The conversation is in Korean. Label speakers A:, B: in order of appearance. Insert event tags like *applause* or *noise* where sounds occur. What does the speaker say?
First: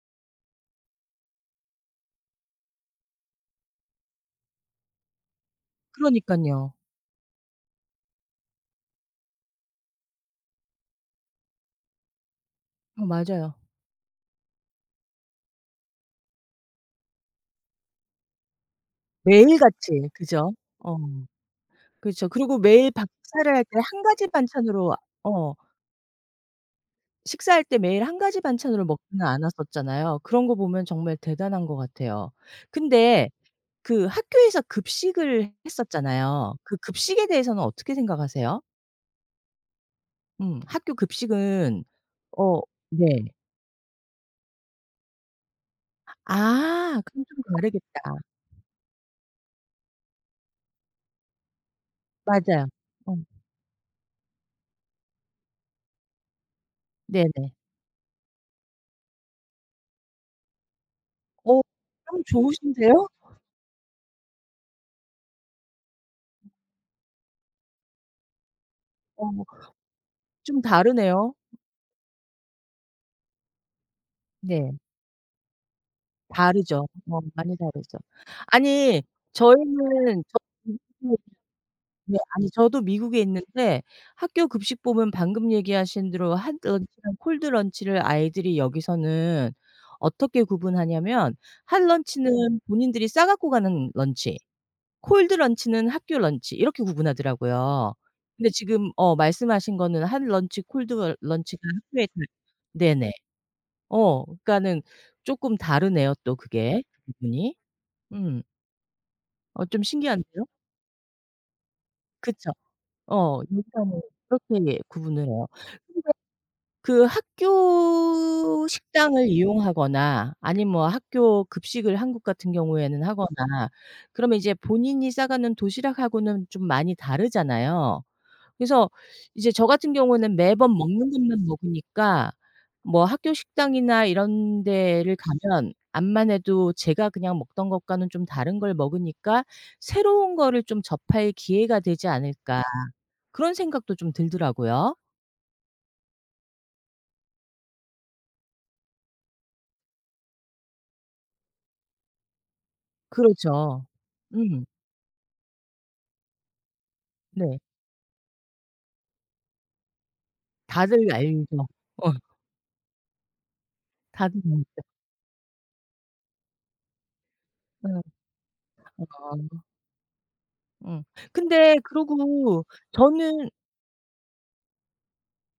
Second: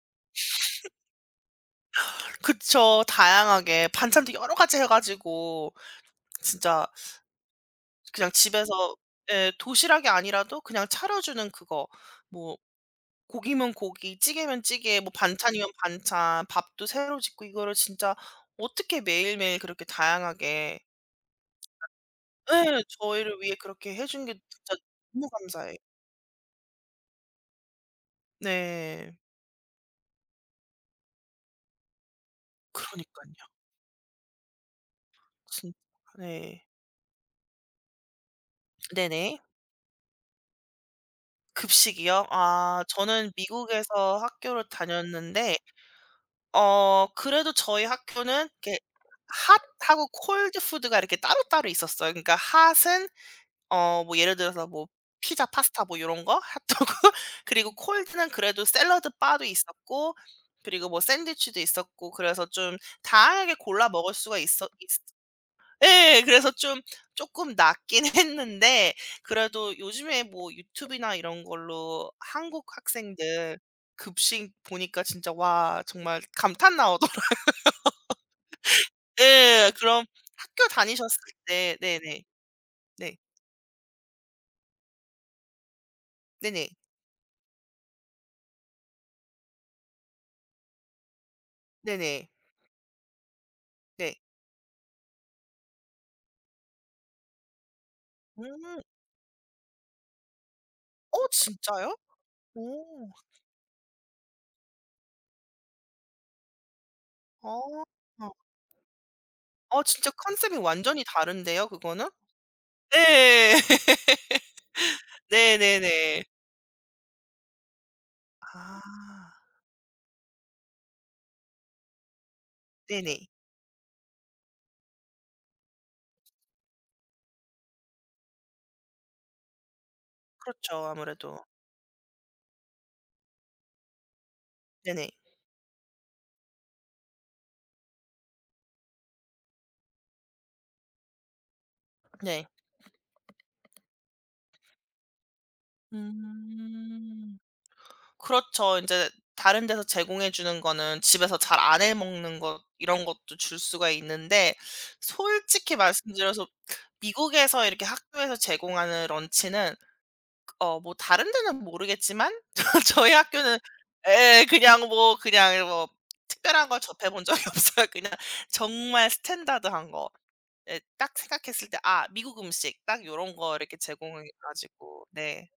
A: *laughs* 그쵸. 다양하게 반찬도 여러 가지 해 가지고.
B: 그러니깐요.
A: 진짜 그냥 집에서 예 도시락이 아니라도 그냥 차려 주는 그거. 뭐
B: 어 맞아요.
A: 고기면 고기, 찌개면 찌개, 뭐 반찬이면 반찬, 밥도 새로 짓고 이거를 진짜 어떻게 매일매일
B: 매일
A: 그렇게
B: 같이 그죠?
A: 다양하게
B: 어. 그렇죠. 그리고
A: 예.
B: 매일 밥
A: 저희를
B: 차려야
A: 위해
B: 할 때
A: 그렇게
B: 1
A: 해 준
B: 가지
A: 게 진짜
B: 반찬으로
A: 너무
B: 어.
A: 감사해.
B: 식사할 때 매일 1 가지 반찬으로
A: 네.
B: 먹지는 않았었잖아요. 그런 거 보면 정말 대단한 것 같아요. 근데
A: 그러니깐요.
B: 그 학교에서 급식을
A: 진
B: 했었잖아요.
A: 네.
B: 그 급식에 대해서는 어떻게 생각하세요?
A: 네네.
B: 음. 학교 급식은
A: 급식이요?
B: 어.
A: 아. 저는
B: 네.
A: 미국에서 학교를 다녔는데
B: 아.
A: 어
B: 그럼 좀
A: 그래도 저희
B: 다르겠다.
A: 학교는 이렇게 핫하고 콜드 푸드가 이렇게 따로따로 있었어요. 그러니까
B: 맞아요.
A: 핫은
B: 어.
A: 어 뭐 예를 들어서 뭐 피자 파스타 뭐 요런 거? 핫도그?
B: 네네.
A: 그리고 콜드는 그래도 샐러드 바도 있었고 그리고 뭐 샌드위치도
B: 어.
A: 있었고
B: 참
A: 그래서 좀
B: 좋으신데요?
A: 다양하게 골라 먹을 수가 있었 있으 예. 그래서 좀 쪼끔 낫긴 했는데
B: 어머 그건
A: 그래도 요즘에 뭐
B: 좀
A: 유튜브나
B: 다르네요.
A: 이런 걸로 한국 학생들 급식
B: 네.
A: 보니까 진짜 와 정말 감탄
B: 다르죠. 어
A: 나오더라고요.
B: 많이 다르죠. 아니
A: 예 그럼
B: 저희는 저
A: 학교 다니셨을
B: *unintelligible*
A: 때
B: 네
A: 네네.
B: 아니 저도
A: 네.
B: 미국에 있는데 학교 급식법은 방금 얘기하신 대로 핫
A: 네네.
B: 런치랑 콜드 런치를 아이들이 여기서는 어떻게 구분하냐면 핫
A: 네네.
B: 런치는 본인들이 싸 갖고 가는
A: 네.
B: 런치, 콜드 런치는 학교 런치 이렇게 구분하더라고요. 근데
A: 음.
B: 지금 어 말씀하신 거는 핫 런치 콜드 러
A: 어
B: 런치가
A: 진짜요?
B: 학교에 다
A: 오.
B: 네네. 어 그니까는 쪼끔 다르네요 또 그게. 그
A: 아.
B: 부분이.
A: 어.
B: 음. 어 좀
A: 어 진짜
B: 신기한데요?
A: 컨셉이 완전히 다른데요 그거는?
B: 그쵸. 어.
A: 예.
B: 일단은 그렇게
A: *laughs*
B: 구분을 해요. 근데
A: 네네네.
B: 그 학교 식당을
A: 아.
B: 이용하거나 아님 뭐 학교 급식을 한국 같은 경우에는
A: 네네.
B: 하거나 그러면 이제 본인이 싸 가는 도시락하고는 좀 많이 다르잖아요. 그래서 이제 저 같은 경우는 매번
A: 그렇죠
B: 먹는
A: 아무래도.
B: 것만 먹으니까 뭐 학교 식당이나 이런
A: 네네.
B: 데를 가면 암만해도 제가 그냥 먹던 것과는 좀 다른 걸 먹으니까 '새로운 거를 좀 접할 기회가 되지
A: 네.
B: 않을까.' 그런 생각도 좀 들더라고요.
A: 음. 그렇죠. 인제 다른 데서 제공해 주는 거는 집에서 잘 안 해 먹는 거 이런 것도 줄
B: 그렇죠.
A: 수가 있는데
B: 음.
A: 솔직히 말씀드려서
B: 네.
A: 미국에서 이렇게 학교에서 제공하는 런치는 그 어 뭐
B: 다들
A: 다른
B: 알죠.
A: 데는
B: 어.
A: 모르겠지만 저 저희 학교는
B: 다들
A: 예
B: 진짜.
A: 그냥 뭐 그냥 이 뭐 특별한 걸 접해 본 적이 없어요.
B: 음.
A: 그냥 정말
B: 아.
A: 스탠더드한 거. 예
B: 음.
A: 딱 생각했을
B: 근데
A: 때 '아 미국
B: 그러고
A: 음식.' 딱 요런
B: 저는
A: 거 이렇게 제공해 가지고 네.